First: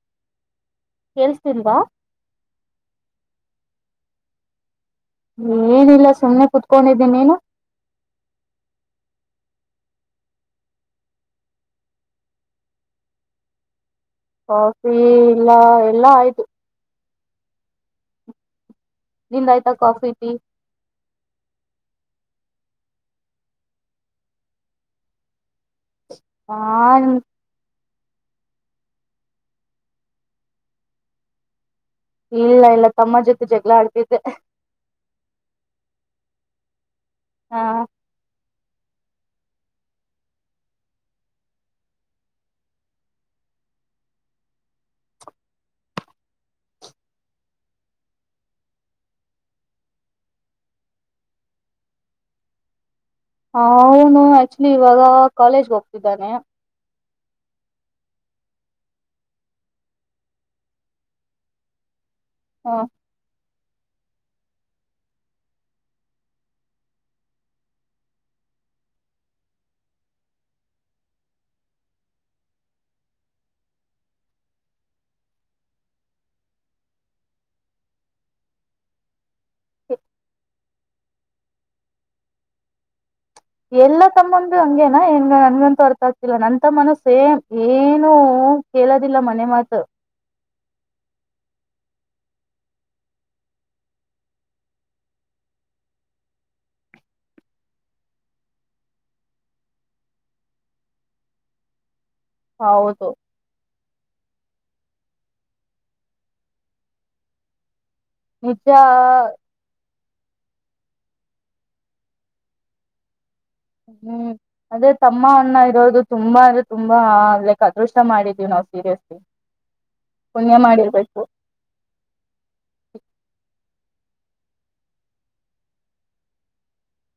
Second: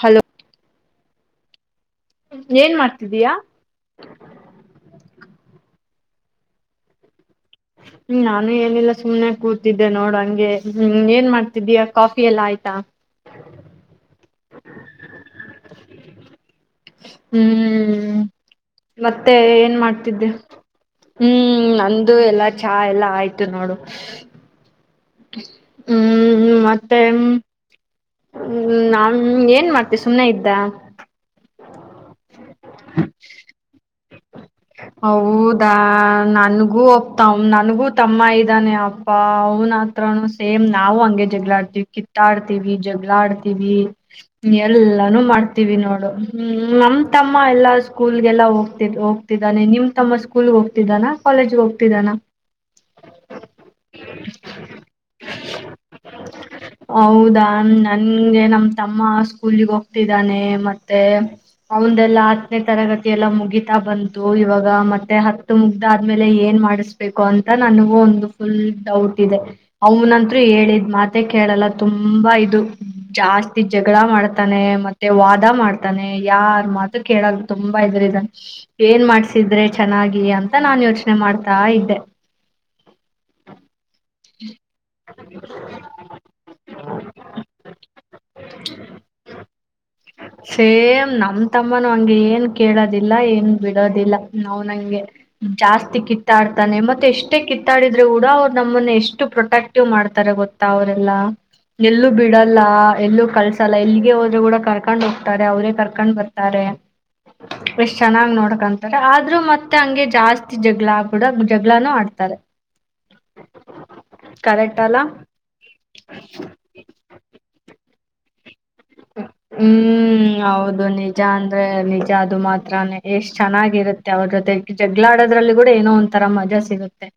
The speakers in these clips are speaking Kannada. ಹಲೋ ಕೇಳ್ಸ್ತೀಲ್ವಾ ಏನ್ ಮಾಡ್ತಿದ್ದೀಯಾ ಏನಿಲ್ಲ ಸುಮ್ಮ್ನೆ ಕುೂತ್ಕೊಂಡಿದ್ದೀ ನೀನು [unintelligible] ಹ್ಮ್ ನಾನು ಏನಿಲ್ಲ ಸುಮನೆ ಕೂತಿದ್ದೆ ನೋಡ ಹಂಗೆ ಹ್ಮ್ ಏನ್ ಮಾಡ್ತಿದ್ದೀಯಾ ಕಾಫಿ ಎಲ್ಲ ಆಯ್ತಾ [unintelligible] ಕಾಫಿ ಇಲ್ಲ ಎಲ್ಲಾ ಆಯ್ತು ಹ್ಮ್ ಮತ್ತೆ ನಿಂದ ಆಯ್ತಾ ಏನ್ ಕಾಫಿ ಮಾಡ್ತಿದ್ದೆ ಟೀ ಹ್ಮ್ ಇದು ಎಲ್ಲಾ ಚಾ ಎಲ್ಲ ಆಯ್ತು ನೋಡು ಹಾ ಹ್ಮ ನಾ ಏನ್ ಮಾಡ್ತ ಸುಮ್ನೆ ಇದ್ದ ಇಲ್ಲ ಇಲ್ಲ ತಮ್ಮ ಜೊತೆ ಜಗಳ ಆಡ್ತ ಹೌದಾ ನನ್ಗೂ ಒತ ಹ ನನಗೂ ತಮ್ಮ ಇದ ಇದ್ದಾನೆ ಅಪ್ಪಾ ಅವನ ಹತ್ರನು ಸೇಮ್ ನಾವು ಹಂಗೆ ಜಗಳಾ ಆಡ್ತೀವಿ ಕಿತ್ತಾಡ್ತಿೀವಿ ಜಗಳಾ ಆಡ್ತಿವಿ ಎಲ್ಲಾನು ಮಾಡ್ತೀವಿ ನೋಡು ಹ್ಮ ನಮ್ ತಮ್ಮ ಎಲ್ಲಾ ಸ್ಕೂಲ್ಗೆಲ್ಲಾ ಹೋಗ ಹೋಗ್ತಿದ್ದಾನೆ ನಿಮ್ ತಮ್ಮ ಸ್ಕೂಲ್ಗೆ ಹೋಗ್ತಿದ್ದಾನ ಕಾಲೇಜ್ ಹೋಗ್ತಿದ್ದಾನ ಹ ಅವನು ಆಕ್ಚುಲಿ ಇವಾಗ ಕಾಲೇಜ್ಗೆ ಹೋಗ್ತಿದ್ದಾನೆ ಹೌದಾ ನನ್ಗೆ ನಮ ತಮ್ಮ ಸ್ಕೂಲ್ಿಗೆ ಹೋಗ್ತಿದ್ದಾನೆ ಮತ್ತೆ ಅವ ಎಲ್ಲ ಹತ್ತನೇ ಹ ತರಗತಿ ಎಲ್ಲ ಮುಗ ಬಂತು ಇವಾಗ ಮತ್ತೆ ಹತ್ತು ಮುಗ್ದಾದ ಆದ್ಮೇಲೆ ಏನ್ ಮಾಡಿಸ್ಬೇಕು ಅಂತ ನನಗೂ ಒಂದು ಫುಲ್ ಡೌಟ್ ಇದೆ ಅವನಂತೂ ಹೇಳಿದ್ ಮಾತ ಕೇಳಲ್ಲ ತುಂಬಾ ಇದು ಜಾಸ್ತಿ ಜಗಳ ಮಾಡ್ತಾನೆ ಮತ್ತೆ ವಾದ ಮಾಡ್ತಾನೆ ಯಾರ್ ಮಾತು ಕೇಳಾಗ ತುಂಬಾ ಇದ್ರ ಇದನ್ ಏನ್ ಮಾಡ್ಸಿದ್ರೆ ಚೆನ್ನಾಗಿ ಅಂತ ನಾನ್ ಯೋಚನೆ ಮಾಡ್ತಾ ಇದ್ದೆ ಎಲ್ಲ ತಮ್ಮಂದರು ಹಂಗೆನಾ ಏನ್ ನನ್ಗಂತೂ ಅರ್ಥ ಆಗ್ತಿಲ್ಲ ನನ್ ತಮ್ಮನ ಸೇಮ್ ಏನು ಹ ಕೇಳೋದಿಲ್ಲ ಮನೆ ಮಾತ್ ಸೇಮ್ ನಮ ತಮ್ಮನು ಹಂಗೆ ಏನ್ ಕೇಳದ ಏನ್ ಬಿಡೋದಿಲ್ಲ ನಾ್ ನಂಗೆ ಜಾಸ್ತಿ ಕಿತ್ತಾಡ್ತಾನೆ ಮತ್ತೆ ಎಷ್ಟೇ ಕಿತ್ತಾಡಿಿದ ಕೂಡ ಅವ್ ನಮ್ಮ ಎಷ್ಟು ಪ್ರೊಟಕ್ಟಿವ್ ಮಾಡ್ತಾರೆ ಗೊತ್ತಾ ಅವರೆಲ್ಲ ನಲ್ಲ ಬಿಡಲ್ಲ ಹೌದು ಎಲ್ಲೂ ಕಳ್ಸಲ್ಲ ಎಲ್ಲಿ ಹಗೆ ಹೋದ್ರರು ಕೂಡ ಕರ್ಕೊಂಡ್ ಹೋಗ್ತಾರೆ ಅವ್ರೇ ಕರ್ಕೊಂಡ್ ಬರ್ತಾರೆ ಎಷ್ಟ್ ಚೆನ್ನಾಗ್ ನಿಜ ನೋಡಕಂತಾರೆ ಆದ್ರರು ಮತ್ತೆ ಹಂಗೆ ಜಾಸ್ತಿ ಜಗಳ ಕೂಡ ಜಗಳಾನೂ ಆಡ್ತಾರೆ ಹ್ಮ್ ಕರೆಕ್ಟ್ ಅದೇ ಅಲ್ಲ ತಮ್ಮ ಅಣ್ಣ ಇರೋದು ತುಂಬಾ ಅಂದ್ರೆ ತುಂಬಾ ಲೈಕ್ ಅದೃಷ್ಟ ಮಾಡಿದೀವಿ ನಾವು ಸೀರಿಯಸ್ ಹ್ಮ್ ಹೌದು ನಿಜ ಅಂದ್ರೆ ನಿಜ ಅದು ಮಾತ್ರಾನೇ ಎಷ್ಟ್ ಚೆನ್ನಾಗಿರುತ್ತೆ ಅವ್ರ ಜೊತೆ ಜಗ್ಗಳಾಡೋದ್ರಲ್ಲಿ ಕೂಡ ಏನೋ ಒಂತರ ಮಜಾ ಸಿಗುತ್ತೆರೆ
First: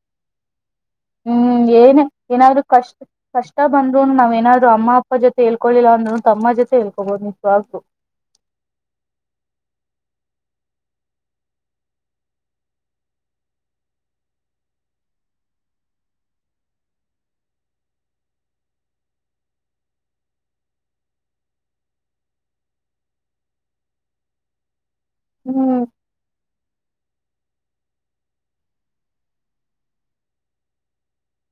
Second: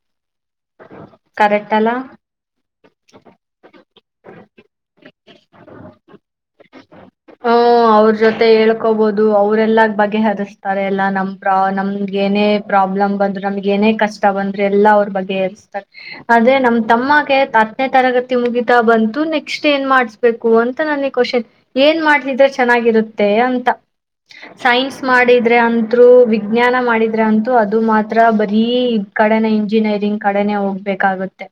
ಹ್ಮ್ ಏನ್ ಏನಾದ್ರು ಕಷ್ಟ್ ಕಷ್ಟ ಬಂದ್ರು ನಾವ್ ಏನಾದ್ರು ಅಮ್ಮ ಅಪ್ಪ ಜೊತೆ ಹೇಳ್ಕೊಿಲ್ಲ ಅಂದ್ರು ತಮ್ಮ ಜೊತೆ ಹೇಳ್ಕೊಬೋದು ನಿಜವಾಗ್ಲು. ಹ್ಮ ಅವ್ರ ಜೊತೆ ಹೇಳ್ಕೋಬೋದು ಅವರೆಲ್ಲ ಬಗ್ಗೆಹರಿಸ್ತಾರೆ ಎಲ್ಲಾ ನಮ್ ಪ್ರ ನಮ್ಗೆ ಏನೇ ಪ್ರಾಬ್ಲಮ್ ಬಂದ್ರು ನಮ್ಗೆ ಏನೇ ಕಷ್ಟ ಬಂದ್ರು ಎಲ್ಲಾ ಅವ್ರ ಬಗ್ಗೆತಾರೆ ಆದ್ರೆ ನಮ್ ತಮ್ಮಗೆ ಹತ್ತನೇ ತರಗತಿ ಮುಗಿತಾ ಬಂತು ನೆಕ್ಸ್ಟ್ ಏನ್ ಮಾಡ ಮಾಡಸ್ಬೇಕು ಅಂತ ನನ್ನೇ ಕ್ವಶನ್ ಏನ್ ಮಾಡ್ತಿದ್ರೆ ಚೆನ್ನಾಗಿರುತ್ತೆ ಅಂತ ಸೈನ್ಸ್ ಮಾಡಿದ್ರೆ ಹ್ಮ್ ಅಂತ್ರು ವಿಜ್ಞಾನ ಮಾಡಿದ್ರೆ ಅಂತೂ ಅದು ಮಾತ್ರ ಬರೀ ಕಡೆನೆ ಇಂಜಿನಿಯರಿಂಗ್ ಕಡೆನೆ ಹೋಗ್ಬೇಕಾಗುತ್ತೆ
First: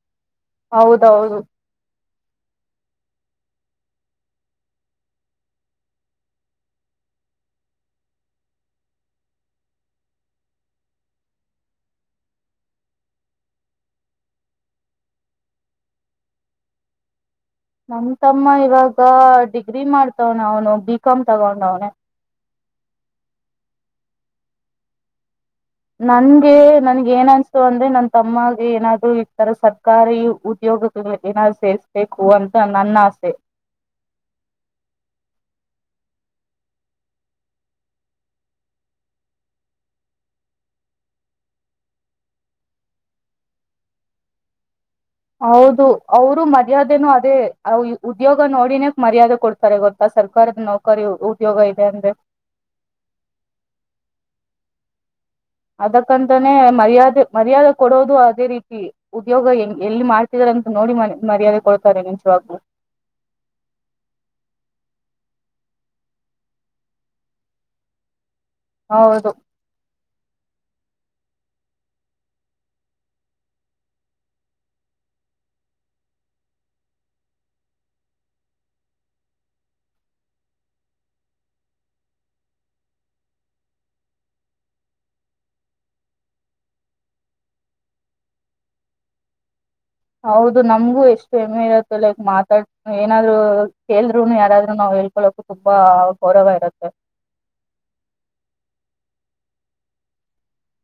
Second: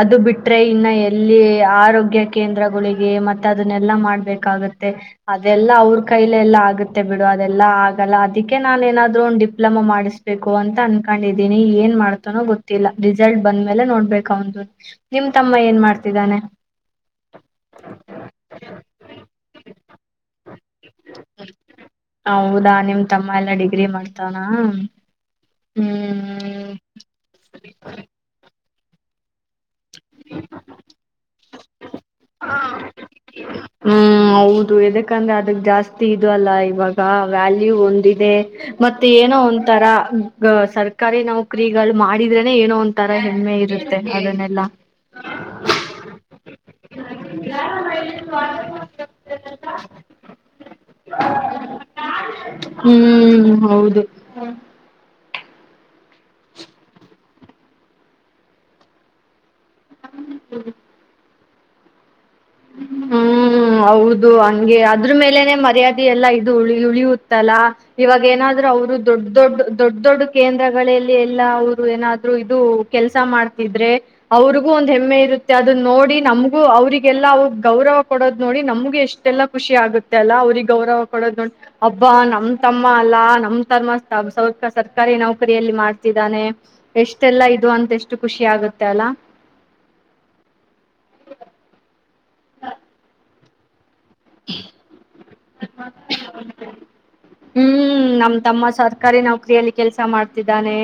ಅದು ಬಿಟ್ರೆ ಇನ್ನ ಹೌದೌದು ಎಲ್ಲಿ ಆರೋಗ್ಯ ಕೇಂದ್ರಗಳಿಗೆ ಮತ್ತೆ ಅದನ್ನೆಲ್ಲಾ ಮಾಡ ಬೇಕಾಗುತ್ತೆ ಅದೆಲ್ಲಾ ಅವ್ರ ಕೈಲೆಲ್ಲ ಆಗುತ್ತೆ ಬಿಡು ಅದೆಲ್ಲಾ ಆಗಲ್ಲ ಅದಕ್ಕೆ ನಾನ ಏನಾದ್ರು ಡಿಪ್ಲೊಮಾ ಮಾಡಿಸ್ಬೇಕು ಅಂತ ಅನ್ಕೊಂಡಿದೀನಿ ಏನ್ ಮಾಡ್ತನೋ ಗೊತ್ತಿಲ್ಲ ರಿಸಲ್ಟ್ ಬಂದ್ಮೇಲೆ ನೋಡ್ಬೇಕು ನಿಮ್ ತಮ್ಮ ಏನ್ ಮಾಡ್ತಿದ್ದಾನೆ ನಮ್ ತಮ್ಮ ಇವಾಗ ಗ ಡಿಗ್ರಿ ಮಾಡ್ತವನ ಅವನು ಬಿ ಕಾಮ್ ತಗೊಂಡ ಅವನ ಹೌದಾ ನಿಮ್ ತಮ್ಮ ಎಲ್ಲಾ ಡಿಗ್ರಿ ಮಾಡ್ತಾನ ನನ್ಗೆ ಹ್ಮ್ ನನ್ಗ ಏನ್ ಅನ್ಸತು ಅಂದ್ರೆ ನನ್ ತಮ್ಮಗೆ ಏನಾದ್ರು ಇರ್ತಾರ ಸರ್ ಸರ್ಕಾರಾರಿ ಉದ್ಯೋಗ ಎಸ ಹ್ಮ್ ಹೌದು ಯದಕಂದ್ರೆ ಅದಕ್ ಜಾಸ್ತಿ ಇ ಅಲ್ಲ ಇವಾಗ ವ್ಯಾಲ್ಯೂ ಒಂದಿದೆ ಮತ್ತೆ ಏನೋ ಒಂತರ ಸರ್ ತರ್ಕಾರಿ ನೌಕ್ರಗಳು ಮಾಡಿದ್ರೆನೆ ಏನೋ ಒಂ ತರ ಹೆಮ್ಮೆ ಇರುತ್ತೆ ಅದನ್ನೆಲ್ಲ ಹೌದು ಅವರು ಮರ್ಯೆ ಅದೇನು ಅದೇ ಉದ್ಯೋಗ ನೋಡಿನೇ ಮರ್ಯಾದೆ ಕೊಡ್ತಾರೆ ಗೊತ್ತಾ ಸರ್ಕಾರದ ನೌಕರಿ ಉದ್ಯೋಗ ಇ ಎಂದು ಹ್ಮ್ ಹೌದು ಅದಕ್ಕಂತಾನೇ ಮರ್ಯಾದೆ ಮರ್ಯಾದೆ ಕೊಡೋದು ಅದೇ ರೀತಿ ಉದ್ಯೋಗ ಎಂ ಎಲ್ಲಿ ಮಾಡ್ತಿದಾರ ಅಂತ ನೋಡಿ ಮರ್ಯಾದೆ ಕೊಡ್ತಾರೆ ನಿ ಹ್ಮ್ ಹೌದು ಹಂಗೆ ಅ ಅದ್ರ ಮೇಲೆನೆ ಮರ್ಯಾದೆ ಎಲ್ಲಾ ಇದು ಉಳಿಯುತ್ತಲ್ಲಾ ಇವಾಗ ಏನಾದ ಅವರು ದೊಡ್ಡ ಹೌದು ದೊಡ್ಡ ದೊಡ್ಡ ದೊಡ್ಡ ಕೇಂದ್ರಗಳಲ್ಲಿ ಎಲ್ಲ ಅವರು ಏನಾದ್ರು ಇದು ಕೆಲಸ ಮಾಡ್ತಿದ್ರೆ ಅವ್ರಿಗೂ ಒಂದ್ ಹೆಮ್ಮೆ ಇರುತ್ತೆ ಅದನ್ನ ನೋಡಿ ನಮಗೂ ಅವ್ರಿಗೆ ಎಲ್ಲ ಅವ ಗೌರವ ಕೊಡೋ ನೋಡಿ ನಮ್ಗೆ ಎಷ್ಟೆಲ್ಲ ಖುಷಿ ಆಗುತ್ತೆ ಅಲ್ಲ ಅವ್ರಿಗೆ ಗೌರವ ಕೊಡೋದ್ ನೋಡಿ ಹಬ್ಬ ನಮ್ ತಮ್ಮ ಅಲ್ಲಾ ನಮ್ ತರ್ಮ ಸ ಸರ್ಕಾರಿ ನೌಕರಿಯಲ್ಲಿ ಮಾಡ್ತಿದ್ದಾನೆ ಎಷ್ಟೆಲ್ಲಾ ಇದು ಅಂತ ಎಷ್ಟು ಖುಷಿ ಆಗುತ್ತೆ ಅಲ್ಲ ಹೌದು ನಮ್ಗೂ ಎಷ್ಟು ಹೆಮ್ಮೆ ಇರುತ್ತೆ ಲೈಕ್ ಮಾತಾಡ್ ಏನಾದ್ರು ಕೇಳ್ರುನು ಯಾರಾದ್ರರು ನಾವ್ ಹೇಳ್ಕೊಳಕು ತುಂಬಾ ಗೌರವ ಇರುತ್ತೆ ಹ್ಮ್ ನಮ್ ತಮ್ಮ ಸರ್ಕಾರಿ ನೌಕರಿಯಲ್ಲಿ ಕೆಲ್ಸ ಮಾಡ್ತಿದ್ದಾನೆ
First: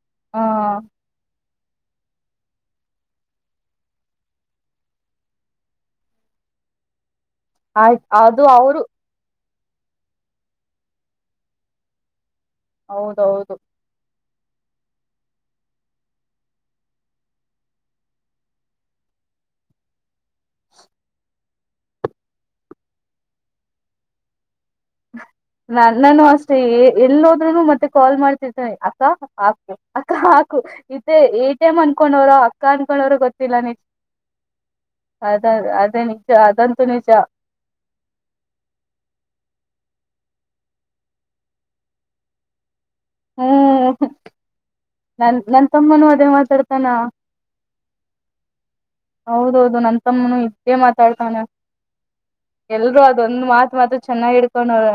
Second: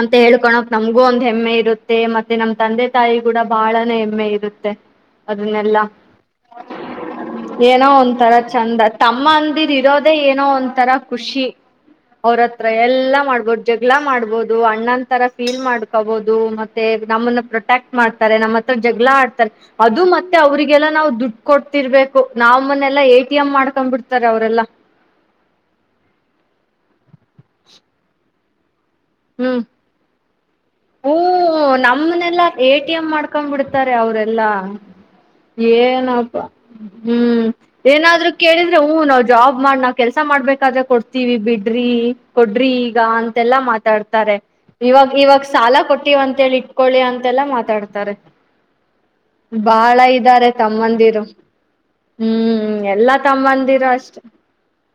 ಅಂತ ಹಕಳಕ್ ಹ್ಮ್ ನಮ್ಗೂ ಒಂದ್ ಹೆಮ್ಮೆ ಇರುತ್ತ ಮತ್ತೆ ನಮ್ ತಂದೆ ತಾಯಿ ಕೂಡ ಬಹಳಾನ ಹೆಮ್ಮೆ ಇರುತ್ತೆ ಅದನ್ನೆಲ್ಲಾ ಏನೋ ಆಯ್ತ್ ಒಂಂತರ ಅದು ಅವರು ಚಂದ ತಮ್ಮ ಅಂದಿ ಇರೋದೇ ಏನೋ ಒಂತರ ಖುಷಿ ಅವ್ರತ್ರ ಎಲ್ಲಾ ಹೌದೌದು ಮಾಡ್ಬೋದು ಜಗಳ ಮಾಡ್ಬೋದು ಅಣ್ಣನ್ ತರ ಫೀಲ್ ಮಾಡ್ಕೋಬಹುದು ಮತ್ತೆ ನಮ್ಮನ್ನ ಪ್ರೊಟೆಕ್ಟ್ ಮಾಡ್ತಾರೆ ನಮ್ಮ್ ಹತ್ರ ಜಗಳ ಆಡ್ತಾರೆ ಅದು ಮತ್ತೆ ಅವ್ರಿಗೆಲ್ಲ ನಾವು ದುಡ್ ಕೊಡ್ತಿರ್ಬೇಕು ನಾವನ್ನೆಲ್ಲಾ ಏ ಮಾಡ್ಕೊಂಡ್ ಬಿಡ್ತಾರೆ ಅವರೆಲ್ಲಾ ನನ್ನಾನು ಅಷ್ಟೇ ಎಲ್ಲಿದ್ನು ಮತ್ತೆ ಕಾಲ್ ಮಾಡ್ತಿರ್ತೇನೆ ಅ ಹ್ಮ್ ಹಾಕು ಅಕ್ಕ ಹಾಕು ಇತ್ತ ಹೂ ಎ ಟಿ ಎಂ ಅನ್ಕೊಂಡೋರ ನಮ್ಮನೆಲ್ಲಾ ಅಕ್ಕ ಎ ಟಿ ಎಂ ಅನ್ಕೊಂಡೋರು ಗೊತ್ತಿಲ್ಲ ನೀ ಏನಪ್ಪ ಹ್ಮ್ ಏನಾದ್ರು ಕೇಳಿದ್ರೆ ಹೂ ನಾವ್ ಜಾ ಮಾಡ ನಾವ್ ಕೆಲ್ಸ ಮಾಡ್ಬೇಕಾದ್ರೆ ಕೊಡ್ತೀವಿ ಬಿಡ್ರಿ ಕೊಡ್ರಿ ಅಂತೆಲ್ಲಾ ಹ್ಮ್ ಮಾತಾಡ್ತಾರೆ ಇವಾಗ ನನ್ ಇವಾಗ ನನ್ ಎಲ್ಲ ತಮ್ಮನು ಕೊಟ್ಟಿವವ ಅದೇ ಅಂತೇಳಿ ಮಾತಾಡ್ತಾನ ಇಟ್ಕೊಳ್ಳಿ ಅಂತೆಲ್ಲಾ ಮಾತಾಡ್ತಾರೆ ಹೌದೌದು ಬಾಳ ನನ್ ತಮ್ಮನು ಇದ್ದಾರೆ ಇದೇ ತಮ್ಮಂದಿರು ಮಾತಾಡ್ತಾನ ಹ್ಮ್ ಎಲ್ರೂ ಎಲ್ಲಾ ಅದೊಂದ್ ಮಾತ್ ತಮ್ಮಂದಿರು ಮಾತ್ರ ಅಷ್ಟೇ ಚೆನ್ನಾಗಿ ಹಿಡ್ಕೊಂಡವ್ರ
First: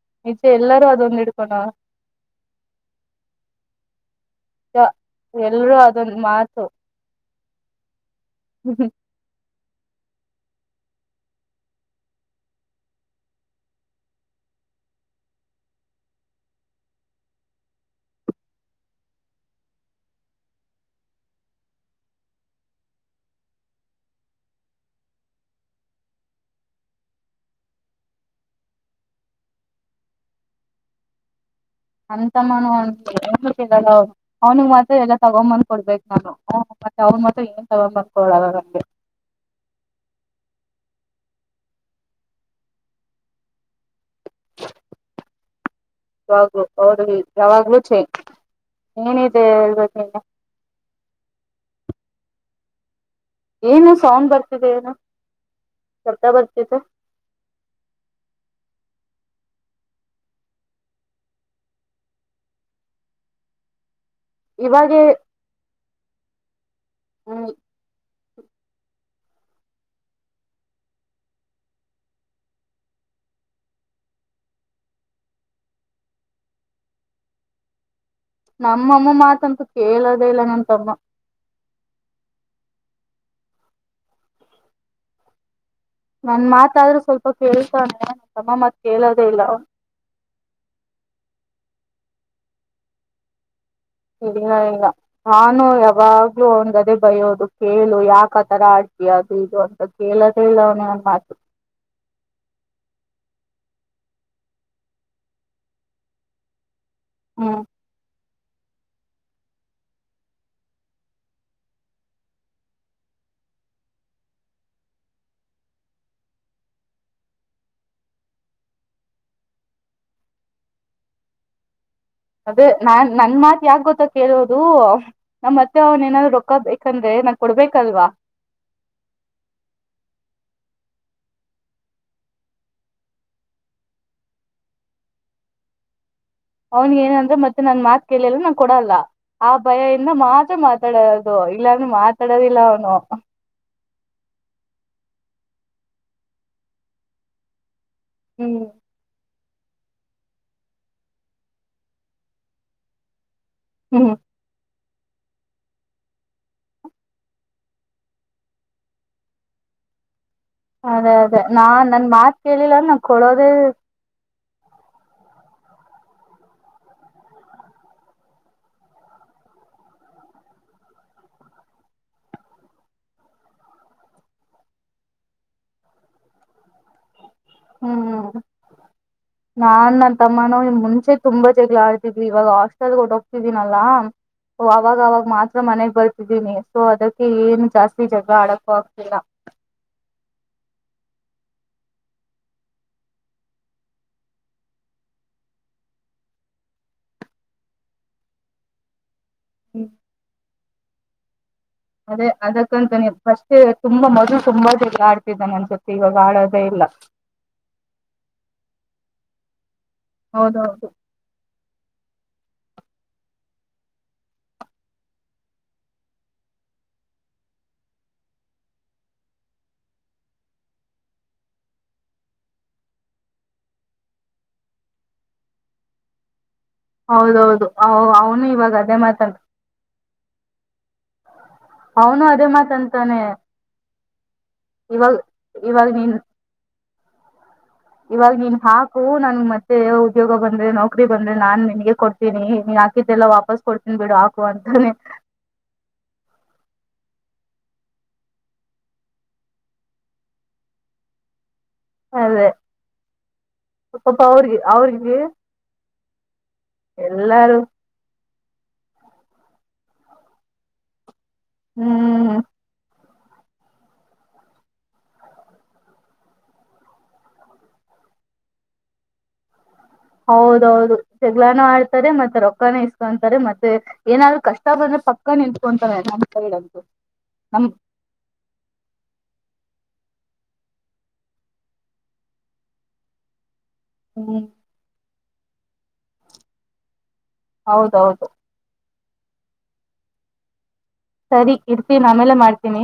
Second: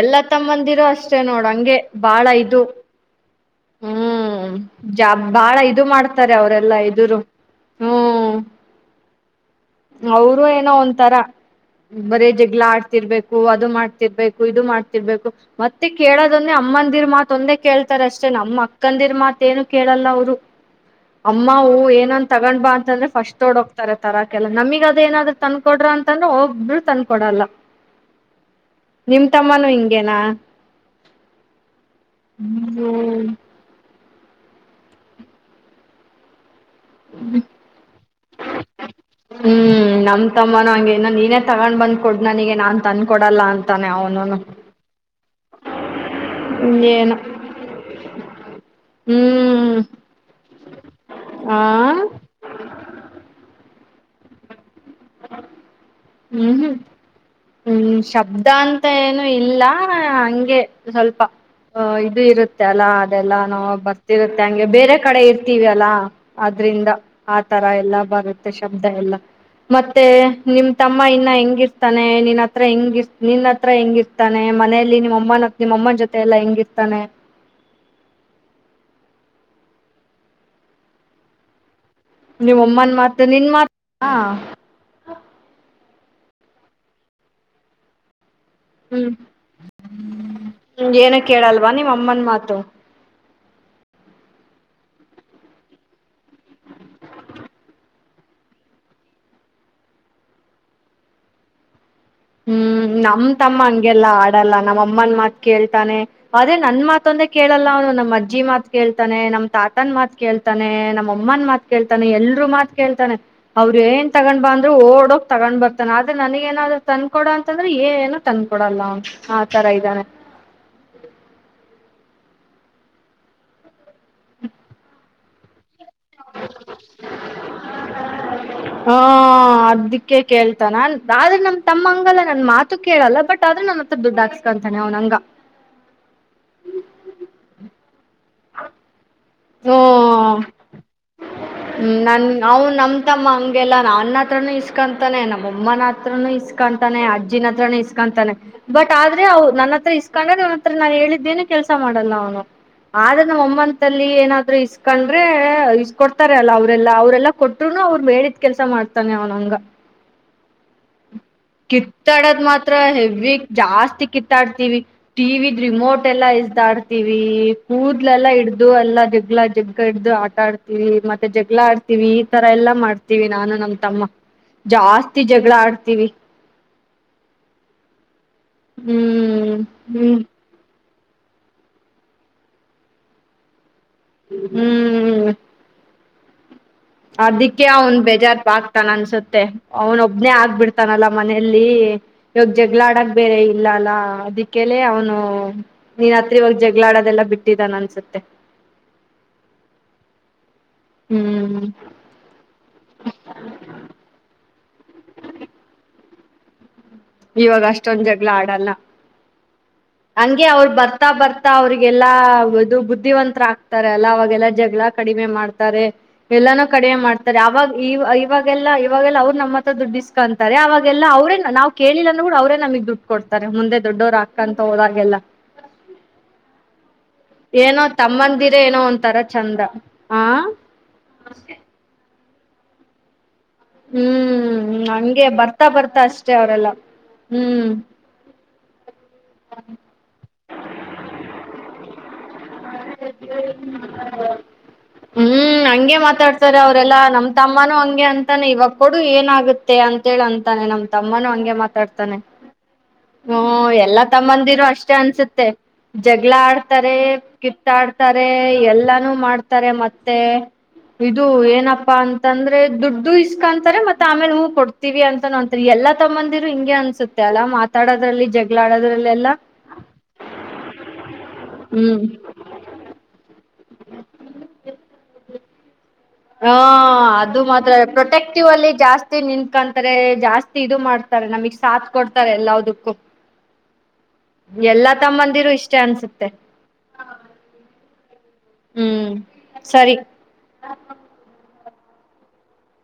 ಎಲ್ಲಾ ನಿಜ ತಮ್ಮಂದಿರ ಎಲ್ಲರೂ ಅದೊಂದ್ ಅಷ್ಟೇ ನೋಡಂಗೆ ಹಿಡ್ಕೊಂಡವ್ರ ಬಾಳ ಇದು ಹ್ಮ್ ಜಾ ಬಾಳ ಎಲ್ರೂ ಇದು ಅದೊಂದ್ ಮಾಡ್ತಾರೆ ಅವರೆಲ್ಲಾ ಇದರು ಹ್ಮ್ ಹ್ಮ್ ಹ್ಮ್ ಅವರು ಏನೋ ಒಂತರ ಬರೇ ಜಗ್ಗಳ ಆಡ್ತಿರ್ಬೇಕು ಅದು ಮಾಡ್ತಿರ್ಬೇಕು ಇದು ಮಾಡ್ತಿರ್ಬೇಕು ಮತ್ತೆ ಕೇಳೋದಂದೆ ಅ ನಮ್ಮಂದಿರ್ ಮಾತ್ ಒಂದೆ ಕೇಳ್ತಾರೆ ಅಷ್ಟೇ ನಮ್ಮ ಅಕ್ಕಂದಿರ್ ಮಾತ್ ಏನು ಕೇಳಲ್ಲ ಅವರು ಅಮ್ಮೂ ಏನನ್ ತಗ್ ಬಾ ಅಂತಂದ್ರೆ ಫಸ್ಟ್ ಓಡ ಹೋಗ್ತಾರೆ ತರಾಕಲ್ಲಾ ನಮಿಗ್ ಅದ ಏನಾದ್ರರು ತಂದಕೋಡ್ರ ಅಂತಾನೂ ಒಬ್ರು ತಂದಕೊಡಲ್ಲ ನಿಮ ತಮ್ಮನೂ ಹಿಂಗೇನಾ ಅಂತ ಮಾನು ಅವ್ನಗ್ ಮಾತ್ರ ಎಲ್ಲ ತಗೊಂಡ್ಂಬಂದ್ ಕೊಡ್ಬೇಕಕ್ ನಾನು ಮತ್ತೆ ಅವ್ರು ಮತ್ರ ಏನ್ ತಗ ಮಾಡ್ಕೊಳವಾಗಂಗಗೆ ಹ್ಮ್ ನಮ್ ತಮ್ಮನ ಹಂಗೇನ ನೀನೇ ತಗೊಂಡ್ ಬಂದ್ ಕೊಡ್ ನನಿಗೆ ನಾನ್ ತಂದಕೊಡಲ್ಲ ಅಂತಾನೆ ಅವ್ನುನು ಹ ಯಾಗ್ಲೂ ಅವರು ಯಾವಾಗ್ಲೂ ಚ ಏನಿದೆ ಆಾ ಏನು ಸೌಂಡ್ ಬರ್ ಹ್ಮ್ ಹ್ಮ್ ಬರ್ತಿದೆ ಹ್ಮ್ ಶಬ್ದಾನ್ ಮ ಏನು ಇಲ್ಲ ಹಂಗೆ ಸ್ವಲ್ಪ ಹ ಇದು ಇರುತ್ತೆ ಅಲ್ಲಾ ಅದೆಲ್ಲಾ ನಾವ ಬರ್ತ ಇರುತ್ತೆ ಹಂಗೆ ಬೇರೆ ಇವಾಗೆ ಕಡೆ ಇರ್ತೀವಿ ಅಲ್ಲಾ ಅದ್ರಿಂದ ಆ ಹ್ಮ್ ತರ ಎಲ್ಲಾ ಬರುತ್ತೆ ಮತ್ತ ಶಬ್ದ ಎಲ್ಲ ಮತ್ತೆ ನಿಮ್ ತಮ್ಮ ಇನ್ನ ಹೆಂಗಿರ್ತಾನೆ ನಿನ್ ಹತ್ರ ಹೆಂಗರ್ ನಿನ್ ಹತ್ರ ಹೆಂಗಿರ್ತಾನೆ ಮ ಮನೆಯಲ್ಲಿ ನಿಮ್ಮ ಅಮ್ಮನ ನಿಮ್ಮಮ್ಮನ ಜೊತೆ ಎಲ್ಲಾ ಹೆಂಗಿರ್ತಾನೆ ನಮ್ಮಮ್ಮ ಮಾತಂತೂ ಕೇಳೋದೇ ಇಲ್ಲ ನಂತಮ್ಮ ನೀವ ಅಮ್ಮನ್ ಮಾತ್ ನಿನ್ ಮಾತ್ ನನ್ ಮಾತಾದ್ರೂ ಸ್ವಲ್ಪ ಕೇಳ್ತಾನೆ ಅಮ್ಮ ಮತ್ ಕೇಳದೇ ಹ್ಮ್ ಇಲ್ಲ ನೀ ಮಮ್ಮನ್ ಮಾತ ಇಲ್ಲ ಈಗ ನಾನು ಯಾವಾಗ್ಲೂ ಅವನ್ಗದೆ ಬಯೋದು ಕೇಳು ಯಾಕ ಆತರ ಆಡ್ತೀಯ ಅದು ಇದು ಅಂತ ಕೇಳದೇ ಇಲ್ಲ ಅವನೇ ಒಂದ್ ಮಾತು ಹ ಹ್ಮ್ ನಮ್ ತಮ್ಮ ಹಂಗೆಲ್ಲಾ ಆಡಲ್ಲ ನಮ್ಮ ಅಮ್ಮನ್ ಮಾತ್ ಕೇಳ್ತಾನೆ ಅದೇ ನನ್ ಮಾತ್ ಮತ್ತೊಂದೆ ಹ್ಮ್ ಕೇಳಲ್ಲ ಅವನು ನಮ್ಮಜ್ಜಿ ಮಾತ್ರ ಕೇಳ್ತಾನೆ ನಮ್ ತಾತನ್ ಮಾತ್ ಕೇಳ್ತಾನೆ ನಮ್ ಅಮ್ಮನ್ ಮಾತ್ ಕೇಳ್ತಾನೆ ಎಲ್ರುೂ ಮಾತ್ ಕೇಳ್ತಾನೆ ಅವ ಅವರು ಏನ್ ತಗ್ ಬಂದ್ರರು ಓಡೋಗ ತಗ್ ಬರ್ತಾನ ಆದ್ರೆ ನನಗ ಏನಾದ್ ತಂದಕೊಡ ಅಂತಂದ್ರೆ ಏ ಏನು ತಂದಕೊಡಲ್ಲ ಆ ತರ ಇದ್ದಾನೆ ಹ ಅದೇ ನಾನ್ ನನ್ ಮಾತ್ ಯಾಕ ಗೊತ್ತ ಕೇಳೋದು ನಮ್ಮ್ ಮತ್ತೆ ಅವನ್ ಏನಾದ್ರು ರೊಕ್ಕ ಬೇಕಂದ್ರೆ ಕೊಡ್ಬೇಕಲ್ವಾ ಹ ಹ ಅದಕ್ಕೆ ಕೇಳ್ತಾನಾನ್ ಆದ್ರೆ ನಮ ತಮ್ಮ ಹಂಗಲ್ಲ ನನ್ ಮಾತು ಕೇಳಲ್ಲ ಬಟ್ ಆದ್ರೆ ಮತ್ತ ದುಡ್ ಹಾಕ್ಸ್ಕೊಂತಾನೆ ಅವನಂಗ ಅವ್ನ್ಗ ಏನ ಅಂದ್ರೆ ಮತ್ತೆ ನಾನ್ ಮಾತ್ ಕೇಳಿಲ್ಲ ನಾನ್ ಕೊಡ ಅಲ್ಲ ಆ ಭಯ ಇಿಂದ ಹ್ಮ ಮಾತ್ರ ಮಾತಾಡೋದು ಇಲ್ಲಾಂದ್ರೆ ನನ್ ಮಾತಾಡೋದಿಲ್ಲ ಅವನು ಇಸ್ಕೊಂತಾನೆನ ಅಮ್ಮನ ಹತ್ರನು ಇಸ್ಕೊಂತಾನೆ ಅಜ್ಜಿನ ಹತ್ರನು ಇಸ್ಕೊಂತಾನೆ ಹ್ಮ್ ಬಟ್ ಆದ್ರೆ ಅವರು ನನ್ನ ಹತ್ರ ಇಸ್ಕೊಂಡ್ರೆ ಅವನ ಹತ್ರ ನಾನು ಹೇಳಿದ್ದೇನು ಕೆಲ್ಸ ಮಾಡಲ್ಲ ಅವ್ನು ಆದ್ರೆ ನಮ್ಮಮ್ಮಂತ ಹ್ಮ್ ಏನಾದ್ೂ ಕಂಡ್ರೆ ಇ ಕೊಡ್ತಾರೆ ಅಲ್ಲ ಅವ್ರೆಲ್ಲ ಅವ್ರೆಲ್ಲಾ ಕೊಟ್ರುನು ಅವ್ರ ಬಿದ್ ಕೆಲ್ಸ ಮಾಡ್ತಾನೆ ಅವ್ನಂಗ ಅದೇ ಅದೇ ನಾನ್ ನನ್ ಮಾತ್ ಕಿತ್ತಡದ ಮಾತ್ರ ಕೇಳಿಲ್ಲ ನಾನ್ ಹೆವಿ ಕೊಡೋದೇ ಜಾಸ್ತಿ ಕಿ ಇಾಡ್ತವಿ ಟಿವಿದ ರಿಮೋಟ್ ಎಲ್ಲ ಇ್ದಾಡ್ತೀವಿ ಕೂದಲೆಲ್ಲಾ ಇಡ್ದ ದು ಎಲ್ಲಾ ಜಗ್ಗಳ ಜಗ್ ಇಡ್ದು ಆಟ ಆಡ್ತಿೀವಿ ಮತ್ತೆ ಜಗ್ಗಳ ಆಡ್ತಿೀವಿ ಈ ತರ ಎಲ್ಲಾ ಮಾಡ್ತೀವಿ ನಾನು ನಮ ತಮ್ಮ ಜಾಸ್ತಿ ಜಗಳ ಆಡ್ತೀವಿ ಹ್ಮ್ ಹ್ಮ್ ನಾನ್ ನ ಹ್ಮ್ ತಮ್ಮನ ಮುಂಚೆ ತುಂಬಾ ಚಗಳ ಆಡ್ತಿದವಿ ಇವಾಗ ಹಾಸ್ಟೆಲ್ ಹೋಗತಿದವಿ ನಾವು ಅವಾಗ ಅವಾಗ ಮಾತ್ರ ಮನೆಗ್ ಬರ್ತಿದ್ದೀನಿ ಸೊ ಅದಕ್ಕೆ ಏನು ಅದಿಕ್ಕೆ ಅವನ್ ಜಾಸ್ತಿ ಜಗಳ ಬೇಜಾರ್ ಆಡಕ್ಕೂ ಬಗ್ತಾನ ಆಗ್ತಿಲ್ಲ ಅನ್ಸುತ್ತೆ ಅವನ್ ಒಬ್ನೇ ಆಗ್ಬಿಡ್ತಾನಲ್ಲ ಮನೆಯಲ್ಲಿ ಇವಾಗ ಜಗಳಾಡಕ್ ಬೇರೆ ಇಲ್ಲ ಅಲ್ಲ ಅದಕ್ಕೆಲ್ಲ ಅವನು ರಾತ್ರಿವಾಗ ಜಗಳಾಡೋದೆಲ್ಲ ಬಿಟ್ಟಿದ್ದಾನ ಅನ್ಸುತ್ತೆ ಹ್ಮ ಹ್ಮ್ ಅದೇ ಅದಕ್ಕಂತ ನೀ ಫಸ್ಟ್ ತುಂಬಾ ಮದು ತುಂಬಾ ಎಲ್ಲ ಆಡ್ತಿದ್ದಾನ ಒನ್ಸತಿ ಇವಾಗ ಆಳೋದೇ ಇಲ್ಲ ಇವಾಗ ಅಷ್ಟೊಂದ ಜಗ್ಗಳ ಆಡಲ್ಲ ಹಂಗೆ ಅವರು ಹೌದೌದು ಬರ್ತಾ ಬರ್ತಾ ಅವ್ರಿಗೆ ಲ್ಲಾ ಇದು ಬುದ್ಧಿವಂತರ ಆಗ್ತಾರೆ ಅಲ್ಲ ಅವಾಗೆಲ್ಲಾ ಜಗಳ ಕಡಿಮೆ ಮಾಡ್ತಾರೆ ಎಲ್ಲಾನೂ ಕ ಕ ಮಾಡ್ತಾರೆ ಅವಾಗವ ಇವಾಗೆಲ್ಲ ಇವಾಗೆಲ್ಲ ಅವ್ರ ನಮ್ಮ ಹತ್ರ ದುಡ್ಡಿಸ್ಕ ಅಂತಾರೆ ಅವೆಲ್ಲಾ ಅವ್ರೇ ನಾವು ಕೇಳಿಲ್ಲ ಅಂದೂ ಕೂಡ ಅವ್ರೇ ನಮಗ್ ದುಡ್ಡು ಕೊಡ್ತಾರೆ ಮುಂದೆ ದೊಡ್ಡವರು ಅಕ್ಕ ಅಂತ ಹೋದಾಗೆಲ್ಲ ಹೌದೌದು ಏನೋ ಅವನು ತಮ್ಮಂದಿರ ಇವಾಗ ಏನೋ ಅದೇ ಒಂತರ ಮಾತಂತ ಚಂದ ಆ ಅವನು ಅದೇ ಮಾತ ಅಂತಾನೆ ಹ್ಮ್ ಹಂಗೆ ಬರ್ತಾ ಇವಾಗ ಬರ್ತಾ ನೀನ್ ಅಷ್ಟೇ ಅವರೆಲ್ಲ ಹ್ಮ್ ಹ ನನ್ ಮತ್ತೆ ಉದ್ಯೋಗ ಬಂದ್ರೆ ನೌಕರಿ ಬಂದ್ರೆ ನಾನ್ ನನ್ಗೆ ಕೊತೀನಿ ನೀ ಹಾಕಿದ್ದೆಲ್ಲ ವಾಪಸ್ ಕೊಡ್ತೀನಿ ಬಿಡು ಹಾಕು ಅಂತಾನೆ ಹ್ಮ್ ಹಂಗೆ ಮಾತಾಡ್ತಾರೆ ಅವರೆಲ್ಲಾಮ್ಮ ತಮ್ಮನೂ ಹಂಗೆ ಅಂತಾನೆ ಇವಾಗ ಕೊಡು ಏನ ಆಗುತ್ತೆ ಅಂತೇಳಿ ಅಂತಾನೆ ನಮ್ ತಮ್ಮನು ಹಂಗೆ ಮತ್ತ ಮಾತಾಡ್ತಾನೆ ಅದೇ ಹ್ಮ್ ಎಲ್ಲಾ ಪಾಪ ಅವ್ರಿಗೆ ತಮ್ಮಂದಿರು ಅಷ್ಟೇ ಅವ್ರಿಗೆ ಅನ್ಸುತ್ತೆ ಜಗಳ ಆಡ್ತಾರೆ ಎಲ್ಲಾರು ಕಿತ್ತ ಆಡ್ತಾರೆ ಎಲ್ಲಾನು ಮಾಡ್ತಾರೆ ಮತ್ತೆ ಇದು ಏನಪ್ಪಾ ಹ್ಮ್ ಅಂತಂದ್ರೆ ದುಡ್ಡು ಕಂತತಾರೆ ಮತ್ತ ಆಮೇಲೆ ಹೂ ಕೊಡ್ತೀವಿ ಅಂತ ಅಂತಾರೆ ಎಲ್ಲ ತಮ್ಮಂದಿರು ಹಿಂಗೆ ಅನ್ಸುತ್ತೆ ಮಾತಾಡೋದ್ರಲ್ಲಿ ಜಗಳಾಡದ್ರಲ್ಲ ಎಲ್ಲಾ ಹೌದೌದು ಶಗ್ಗಳಾನ ಆಡ್ತಾರೆ ಮತ್ತೆ ರೊಕ್ಕಾನ ಇಸ್ಕೊಂತಾರೆ ಮತ್ತೆ ಏನಾದ್ರು ಕಷ್ಟ ಬಂದ್ರೆ ಪಕ್ಕ ನಿ ಹಾ ಅದು ನಮ್ ಮಾತ್ರ ಪ್ರೊಟೆಕ್ಟಿವ್ ಅಲ್ಲಿ ಜಾಸ್ತಿ ನಿನ್ಕ ರೆ ಜಾಸ್ತಿ ಇದು ಮಾಡ್ತಾರೆ ನಮಗ್ ಸಾತ್ ಕೊಡ್ತಾರೆ ಎಲ್ಲದಕ್ಕೂ ಹ್ಮ್ ಎಲ್ಲಾ ತಮ್ಮಂದಿರು ಇಷ್ಟೇ ಅನ್ಸುತ್ತೆ ಹೌದೌದು ಹ್ಮ್ ಸರಿ ಸರಿ ಇರ್ತಿ ನಮೆಲ್ಲ ಮಾಡ್ತೀನಿ